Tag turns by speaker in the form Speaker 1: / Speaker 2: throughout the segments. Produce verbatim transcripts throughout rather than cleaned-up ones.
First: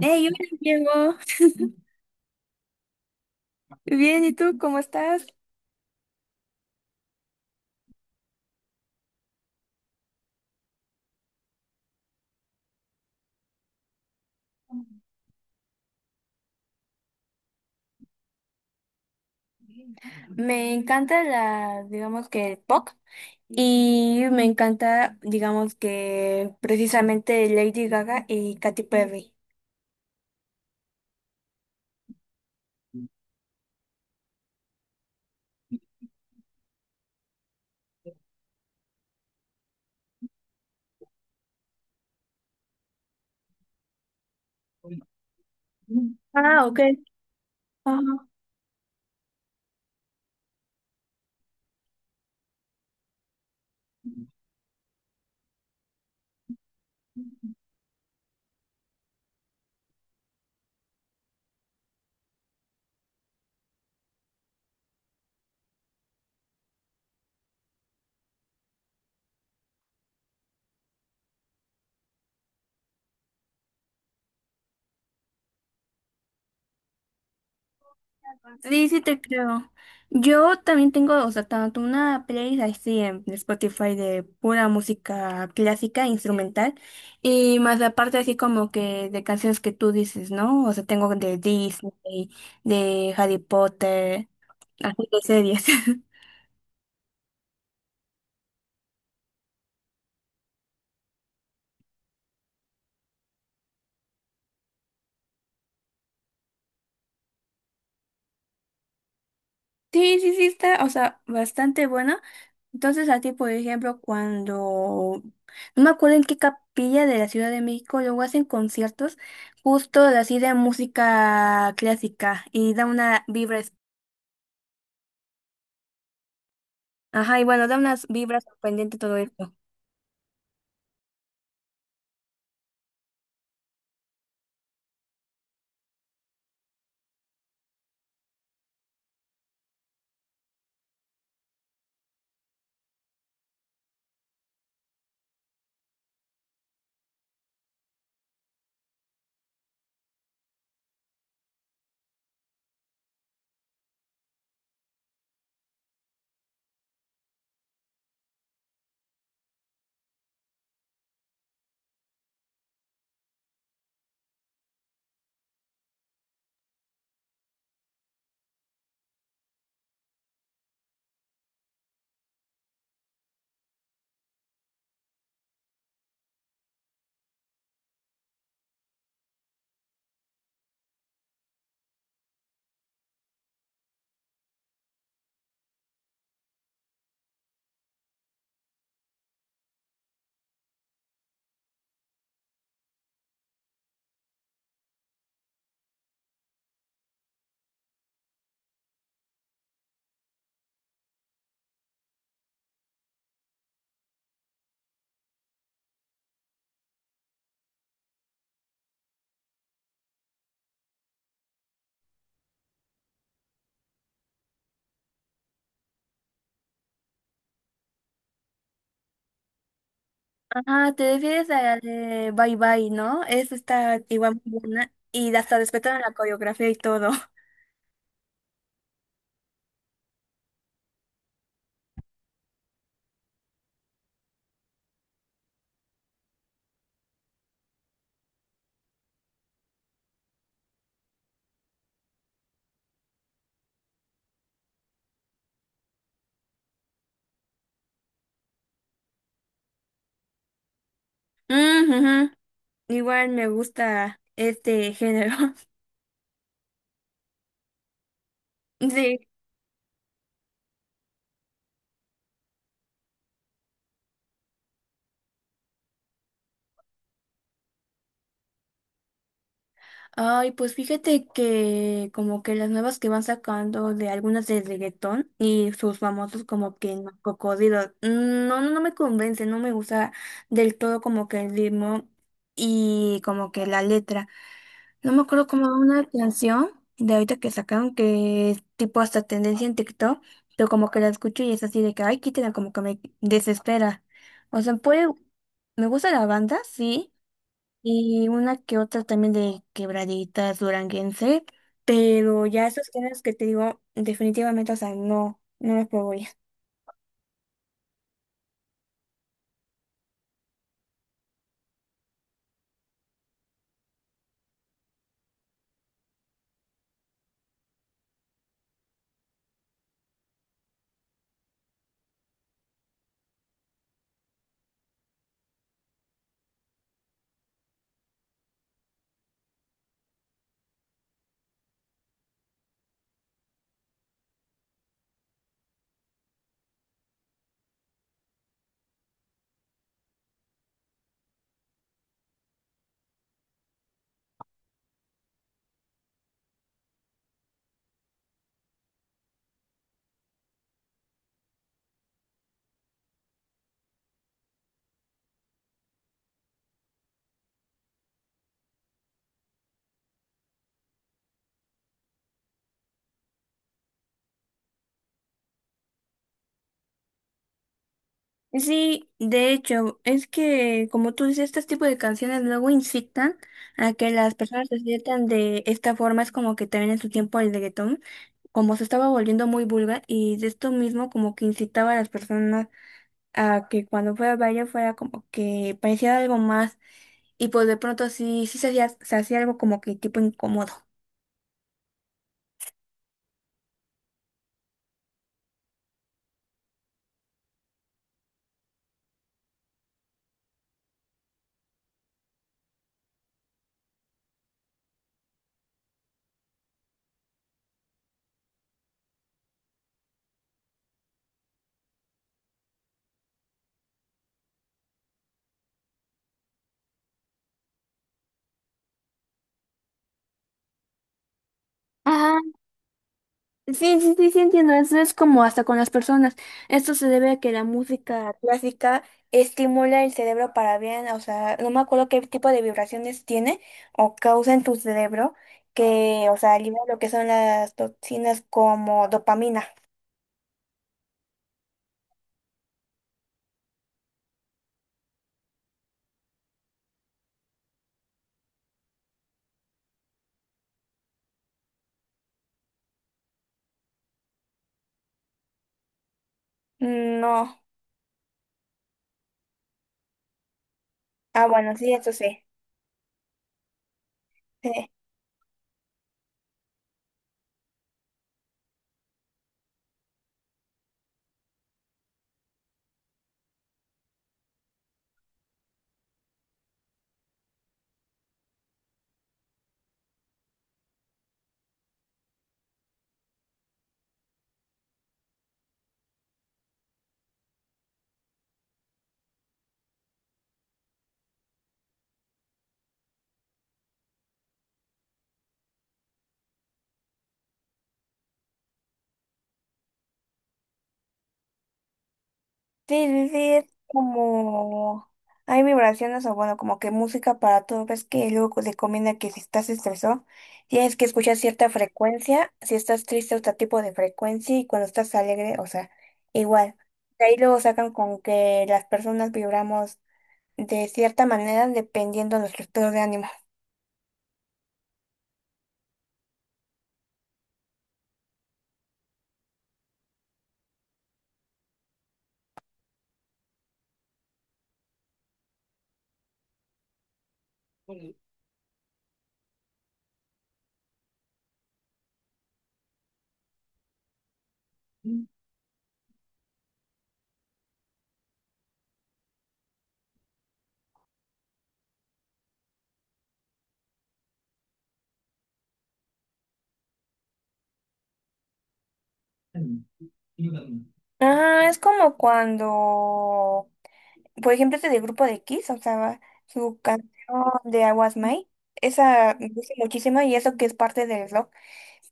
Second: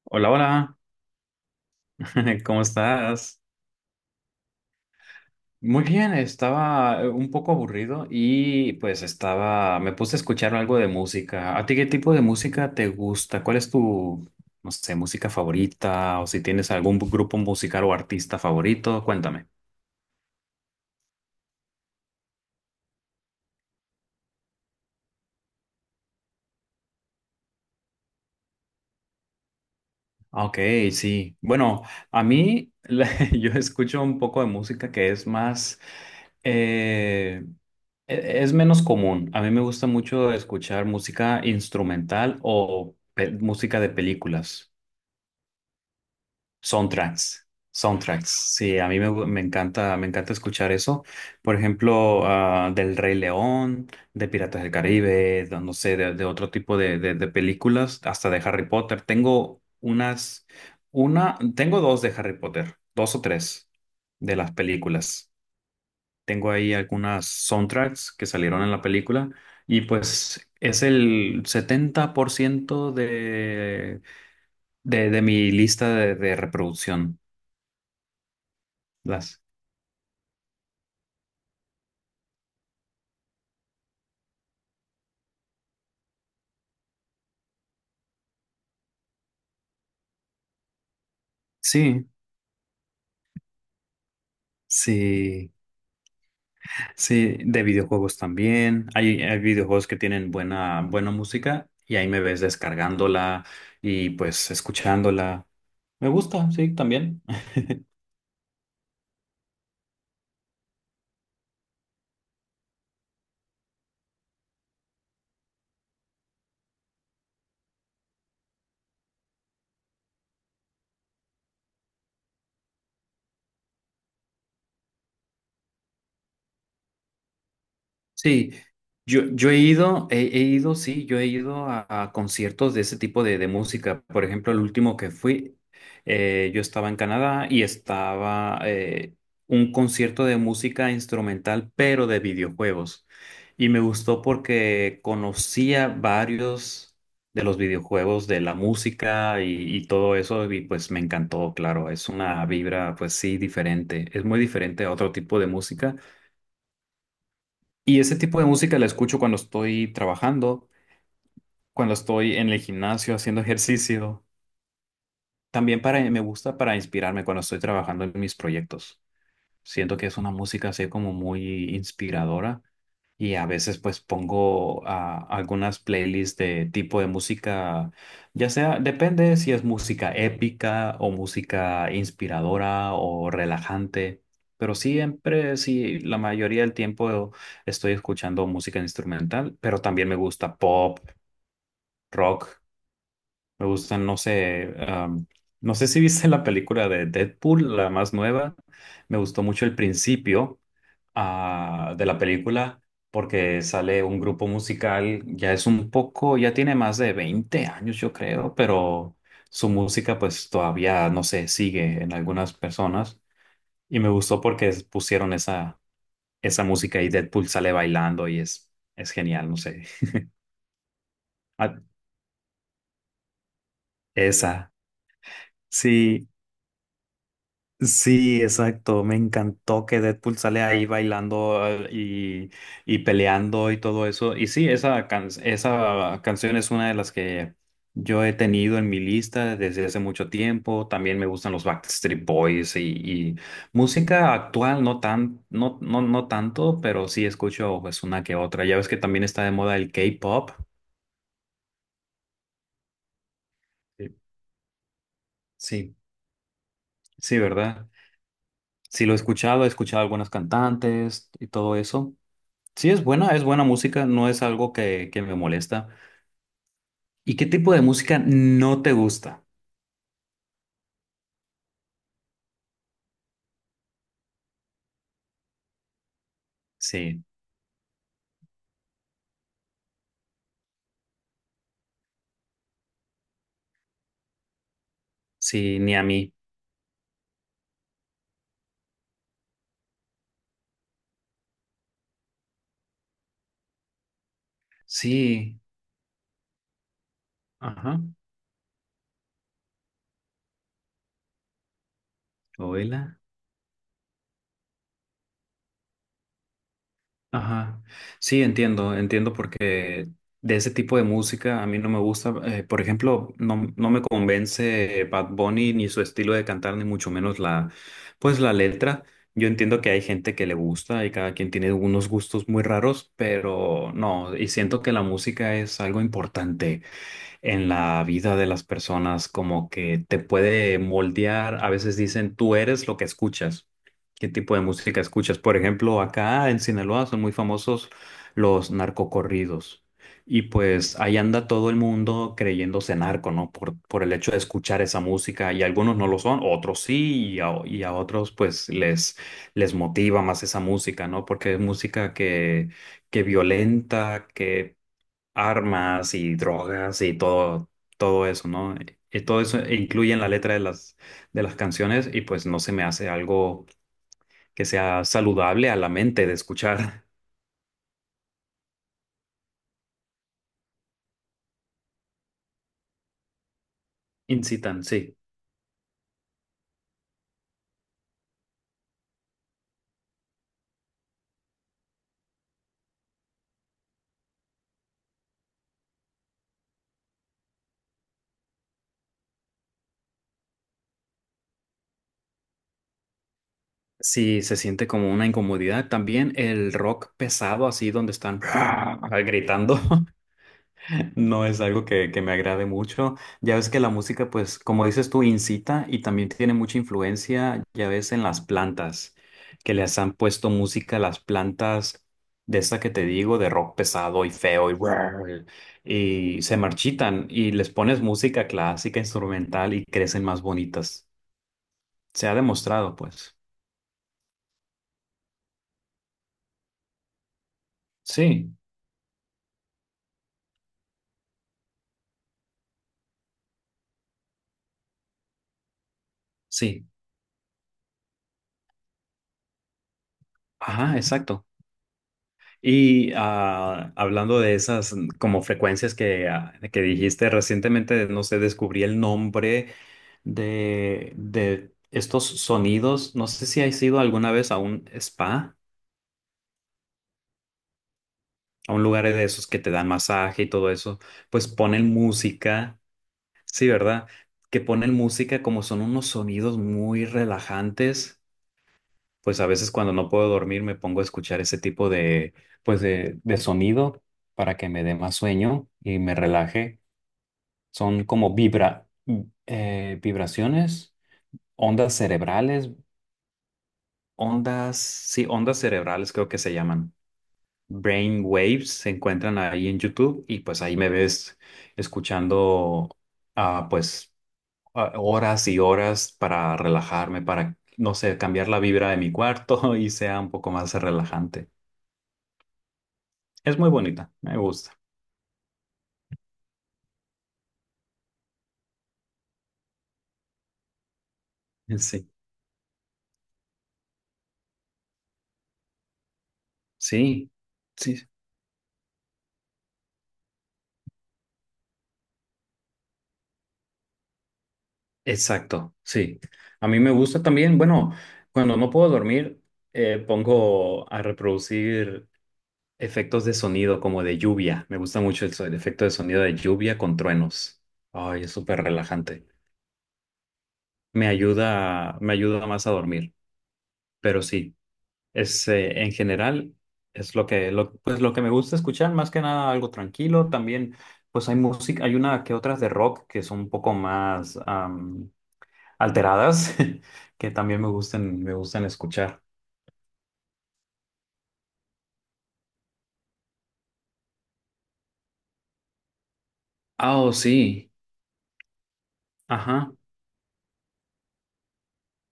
Speaker 1: Hey,
Speaker 2: Hola,
Speaker 1: hola
Speaker 2: hola,
Speaker 1: Diego.
Speaker 2: ¿cómo estás?
Speaker 1: Bien, ¿y tú cómo estás?
Speaker 2: Muy bien, estaba eh, un poco aburrido y pues estaba, me puse a escuchar algo de música. ¿A ti qué tipo de música te gusta? ¿Cuál es tu, no sé, música favorita? O si tienes algún grupo musical o artista favorito, cuéntame.
Speaker 1: Me encanta la, digamos que el pop, y me encanta, digamos que precisamente Lady Gaga y Katy Perry.
Speaker 2: Ah, ok, sí. Bueno, a mí la- yo escucho un poco de música que es más, eh, e- es menos común. A mí me gusta mucho escuchar música instrumental o pe- música de películas.
Speaker 1: Ah, ok.
Speaker 2: Soundtracks, soundtracks. Sí, a mí me, me encanta, me encanta escuchar eso. Por ejemplo, ah, del Rey León, de Piratas del Caribe, de- no sé, de, de otro tipo de, de, de películas, hasta de Harry Potter. Tengo unas, una, tengo dos de Harry Potter, dos o tres de las películas. Tengo ahí algunas soundtracks que salieron en la película y pues es el setenta por ciento de, de, de mi lista de de reproducción.
Speaker 1: Sí, sí te
Speaker 2: Las.
Speaker 1: creo. Yo también tengo, o sea, tanto una playlist así en Spotify de pura música clásica, instrumental, y más aparte así como que de canciones que tú dices, ¿no? O sea, tengo de
Speaker 2: Sí,
Speaker 1: Disney, de Harry Potter, así de
Speaker 2: sí,
Speaker 1: series.
Speaker 2: sí, de videojuegos también. Hay, hay videojuegos que tienen buena, buena música y ahí me ves descargándola y pues escuchándola. Me gusta, sí, también.
Speaker 1: Sí, sí, sí, está, o sea, bastante buena. Entonces, a ti, por ejemplo, cuando, no me acuerdo en qué capilla de la Ciudad de México, luego hacen conciertos justo así de música clásica y da una vibra, es- ajá, y bueno, da unas vibras
Speaker 2: Sí,
Speaker 1: sorprendente todo
Speaker 2: yo, yo
Speaker 1: esto.
Speaker 2: he ido, he, he ido, sí, yo he ido a, a conciertos de ese tipo de, de música. Por ejemplo, el último que fui, eh, yo estaba en Canadá y estaba eh, un concierto de música instrumental, pero de videojuegos. Y me gustó porque conocía varios de los videojuegos, de la música y, y todo eso, y pues me encantó, claro, es una vibra, pues sí, diferente, es muy diferente a otro tipo de música y ese tipo de música la escucho cuando estoy trabajando, cuando estoy en el gimnasio haciendo ejercicio. También para, me gusta para inspirarme cuando estoy trabajando en mis proyectos. Siento que es una música así como muy inspiradora y a veces pues pongo ah, algunas playlists de tipo de música, ya sea, depende si es música épica o música inspiradora o relajante, pero siempre, sí, la mayoría del tiempo estoy escuchando música instrumental, pero también me gusta pop, rock, me gustan, no sé, am, no sé si viste la película de Deadpool, la más nueva, me gustó mucho el principio ah, de la película porque sale un grupo musical, ya es un poco, ya tiene más de veinte años yo creo, pero su música pues todavía, no sé, sigue en algunas personas y me gustó porque es- pusieron esa, esa música y Deadpool sale bailando y es, es genial, no sé.
Speaker 1: Ajá, te refieres a la
Speaker 2: Ah,
Speaker 1: de Bye Bye, ¿no? Esa está igual muy
Speaker 2: esa,
Speaker 1: buena y hasta respetaron la
Speaker 2: sí.
Speaker 1: coreografía y todo.
Speaker 2: Sí, exacto. Me encantó que Deadpool sale ahí bailando eh, y, y peleando y todo eso. Y sí, esa, can- esa canción es una de las que yo he tenido en mi lista desde hace mucho tiempo. También me gustan los Backstreet Boys y, y música actual, no tan, no, no, no tanto, pero sí escucho pues una que otra. Ya ves que también está de moda el K-pop.
Speaker 1: Mm, ujú. Igual me
Speaker 2: Sí,
Speaker 1: gusta este género.
Speaker 2: sí, sí, ¿verdad? Sí, lo he
Speaker 1: Sí.
Speaker 2: escuchado, he escuchado algunas cantantes y todo eso. Sí, es buena, es buena música, no es algo que, que me molesta. ¿Y qué tipo de música no te gusta?
Speaker 1: Ay, pues fíjate que como que las nuevas que van sacando de algunas de reggaetón y sus famosos como que no,
Speaker 2: Sí,
Speaker 1: cocodrilos, mm, no, no no me convence, no me gusta del todo como que el ritmo y como que la letra. No me acuerdo como
Speaker 2: sí, ni a
Speaker 1: una
Speaker 2: mí.
Speaker 1: canción de ahorita que sacaron que es tipo hasta tendencia en TikTok, pero como que la escucho y es así de que, ay, quítela, como que me desespera. O sea, puede,
Speaker 2: Sí,
Speaker 1: me gusta la banda, sí,
Speaker 2: ajá,
Speaker 1: y una que otra también de quebraditas duranguense, pero ya esos
Speaker 2: oíla,
Speaker 1: géneros que te digo, definitivamente, o sea, no, no los puedo ya.
Speaker 2: ajá. Sí, entiendo, entiendo porque de ese tipo de música a mí no me gusta. Eh, por ejemplo, no, no me convence Bad Bunny ni su estilo de cantar, ni mucho menos la, pues la letra. Yo entiendo que hay gente que le gusta y cada quien tiene unos gustos muy raros, pero no, y siento que la música es algo importante en la vida de las personas, como que te puede moldear. A veces dicen, tú eres lo que escuchas. ¿Qué tipo de música escuchas? Por ejemplo, acá en Sinaloa son muy famosos los narcocorridos. Y pues ahí anda todo el mundo creyéndose narco, ¿no? Por, por el hecho de escuchar esa música. Y algunos no lo son, otros sí, y a, y a otros pues les, les motiva más esa música, ¿no? Porque es música que, que, violenta, que armas y drogas y todo, todo eso, ¿no? Y todo eso incluye en la letra de las, de las canciones y pues no se me hace algo que sea saludable a la mente de escuchar.
Speaker 1: Sí, de hecho, es que como tú dices, este tipo de canciones luego incitan a que las personas se
Speaker 2: Incitan, sí.
Speaker 1: sientan de esta forma. Es como que también en su tiempo el reggaetón, como se estaba volviendo muy vulgar y de esto mismo como que incitaba a las personas a que cuando fuera a baile fuera como que parecía algo más. Y pues de pronto sí, sí se hacía, se hacía algo como que tipo incómodo.
Speaker 2: Sí, se siente como una incomodidad. También el rock pesado, así donde están gritando. No es algo que, que me agrade mucho. Ya ves que la música, pues, como dices tú, incita y también tiene mucha influencia, ya ves, en las plantas, que les han puesto música a las plantas de esta que te digo, de rock pesado y feo y, brrr, y se marchitan y les pones música clásica, instrumental y crecen más bonitas. Se ha
Speaker 1: Ajá,
Speaker 2: demostrado, pues.
Speaker 1: sí, sí, sí, sí, entiendo. Eso es como hasta con las personas. Esto se debe a que la música
Speaker 2: Sí,
Speaker 1: clásica estimula el cerebro para bien. O sea, no me acuerdo qué tipo de vibraciones tiene o causa en tu cerebro que, o sea, libera
Speaker 2: sí.
Speaker 1: lo que son las toxinas como dopamina.
Speaker 2: Ajá, exacto. Y ah, hablando de esas mm, como frecuencias que, ah, que dijiste recientemente, no sé, descubrí el nombre de, de estos sonidos. No sé si has ido alguna vez a un spa,
Speaker 1: Mm, no.
Speaker 2: a un lugar de esos que te dan masaje y todo eso.
Speaker 1: Ah,
Speaker 2: Pues
Speaker 1: bueno, sí,
Speaker 2: ponen
Speaker 1: eso sí.
Speaker 2: música, sí, ¿verdad? Que ponen
Speaker 1: Sí.
Speaker 2: música como son unos sonidos muy relajantes. Pues a veces cuando no puedo dormir me pongo a escuchar ese tipo de, pues de, de sonido para que me dé más sueño y me relaje. Son como vibra, eh, vibraciones, ondas cerebrales, ondas, sí, ondas cerebrales creo que se llaman. Brain waves se encuentran ahí en YouTube y pues ahí me ves escuchando ah, pues ah, horas y horas para relajarme, para, no sé, cambiar la vibra de mi cuarto y sea un poco más relajante.
Speaker 1: Sí, sí, sí,
Speaker 2: Es
Speaker 1: es
Speaker 2: muy bonita, me gusta.
Speaker 1: como hay vibraciones o bueno, como que música para todo. Ves que luego co- recomienda que si estás estresado, tienes que escuchar cierta
Speaker 2: Sí,
Speaker 1: frecuencia, si estás triste, otro tipo de frecuencia y cuando estás alegre, o sea, igual. De
Speaker 2: sí,
Speaker 1: ahí luego sacan
Speaker 2: sí,
Speaker 1: con que las personas vibramos de cierta manera dependiendo de nuestro estado de ánimo.
Speaker 2: exacto, sí. A mí me gusta también, bueno, cuando no puedo dormir, eh, pongo a reproducir efectos de sonido como de lluvia. Me gusta mucho el, so- el efecto de sonido de lluvia con truenos. Ay, es súper relajante. Me ayuda, me ayuda más a dormir, pero sí. Es, eh, en general, es lo que, lo, pues lo que me gusta escuchar, más que nada algo tranquilo. También, pues hay música, hay una que otras de rock que son un poco más am, alteradas, que también me gustan, me gustan escuchar.
Speaker 1: Ah, es como cuando por ejemplo, este del grupo de Kiss, o sea, su
Speaker 2: Ah,
Speaker 1: canción
Speaker 2: oh, sí.
Speaker 1: de I Was Mine, esa me
Speaker 2: Ajá,
Speaker 1: gusta muchísimo y eso que es parte del rock,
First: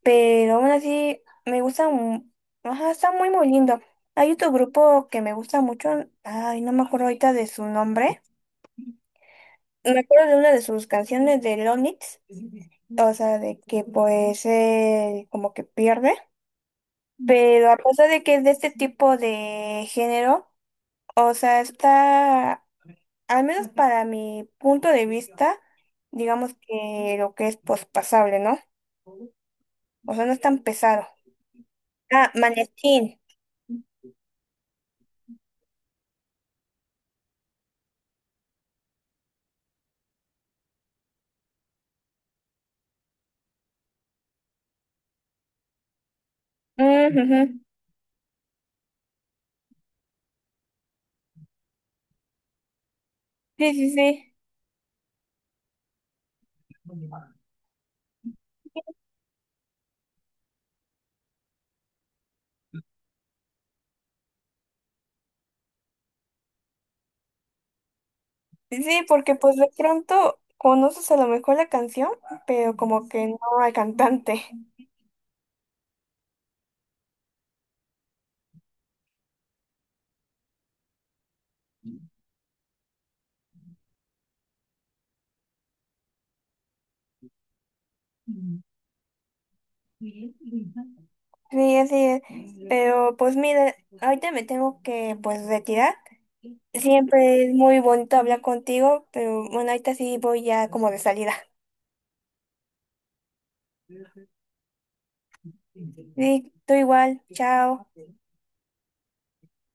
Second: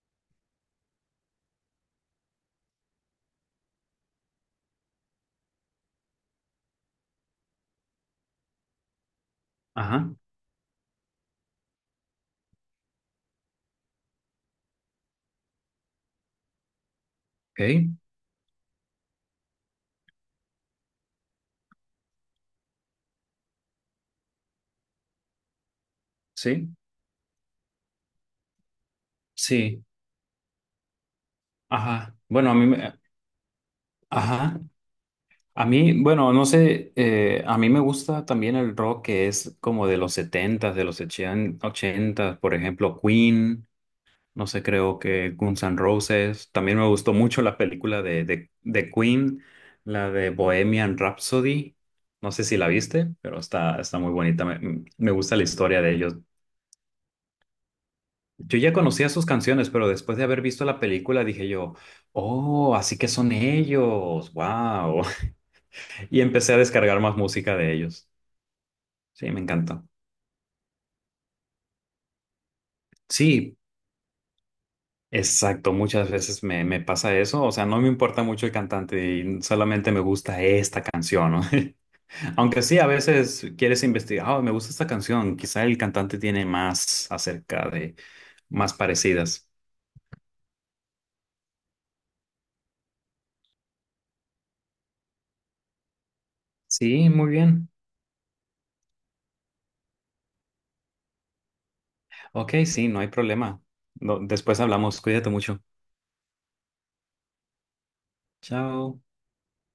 Speaker 1: pero aún así me gusta, mu- ajá, está muy muy lindo. Hay otro grupo que me gusta mucho, ay, no me acuerdo ahorita de su nombre, me
Speaker 2: ajá,
Speaker 1: acuerdo de una de sus canciones de Lonix, o sea, de que pues eh, como que pierde, pero a
Speaker 2: ok,
Speaker 1: pesar de que es de este tipo de género, o sea, está. Al menos para mi punto de vista, digamos
Speaker 2: sí,
Speaker 1: que lo que es pospasable, ¿no?
Speaker 2: sí,
Speaker 1: O sea, no es tan pesado.
Speaker 2: ajá.
Speaker 1: Ah,
Speaker 2: Bueno, a mí me,
Speaker 1: manechín.
Speaker 2: ajá. A mí, bueno, no sé, eh, a mí me gusta también el rock que es como de los setentas de los ochenta ochentas por ejemplo, Queen. No sé, creo que Guns N' Roses. También me gustó
Speaker 1: Mm,
Speaker 2: mucho la
Speaker 1: ujú.
Speaker 2: película de, de, de Queen, la de Bohemian Rhapsody. No sé si la viste, pero
Speaker 1: Sí,
Speaker 2: está,
Speaker 1: sí,
Speaker 2: está muy
Speaker 1: sí.
Speaker 2: bonita. Me, me gusta la historia de ellos. Yo ya conocía sus canciones, pero después de haber visto la película dije yo, oh, así que son ellos, wow. Y empecé a descargar más música de ellos.
Speaker 1: Sí, sí,
Speaker 2: Sí,
Speaker 1: porque
Speaker 2: me
Speaker 1: pues de
Speaker 2: encanta.
Speaker 1: pronto conoces a lo mejor la canción, pero como que no
Speaker 2: Sí,
Speaker 1: al cantante.
Speaker 2: Exacto, muchas veces me, me pasa eso, o sea, no me importa mucho el cantante, y solamente me gusta esta canción, ¿no? Aunque sí, a veces quieres investigar, "Ah, me gusta esta canción, quizá el cantante tiene más acerca de más parecidas."
Speaker 1: Sí, así es. Pero pues mira, ahorita me tengo que pues retirar.
Speaker 2: Sí, muy
Speaker 1: Siempre es
Speaker 2: bien.
Speaker 1: muy bonito hablar contigo, pero bueno, ahorita sí voy ya como de salida.
Speaker 2: Ok, sí, no hay problema. No- después hablamos, cuídate mucho.
Speaker 1: Sí, tú igual. Chao.
Speaker 2: Chao.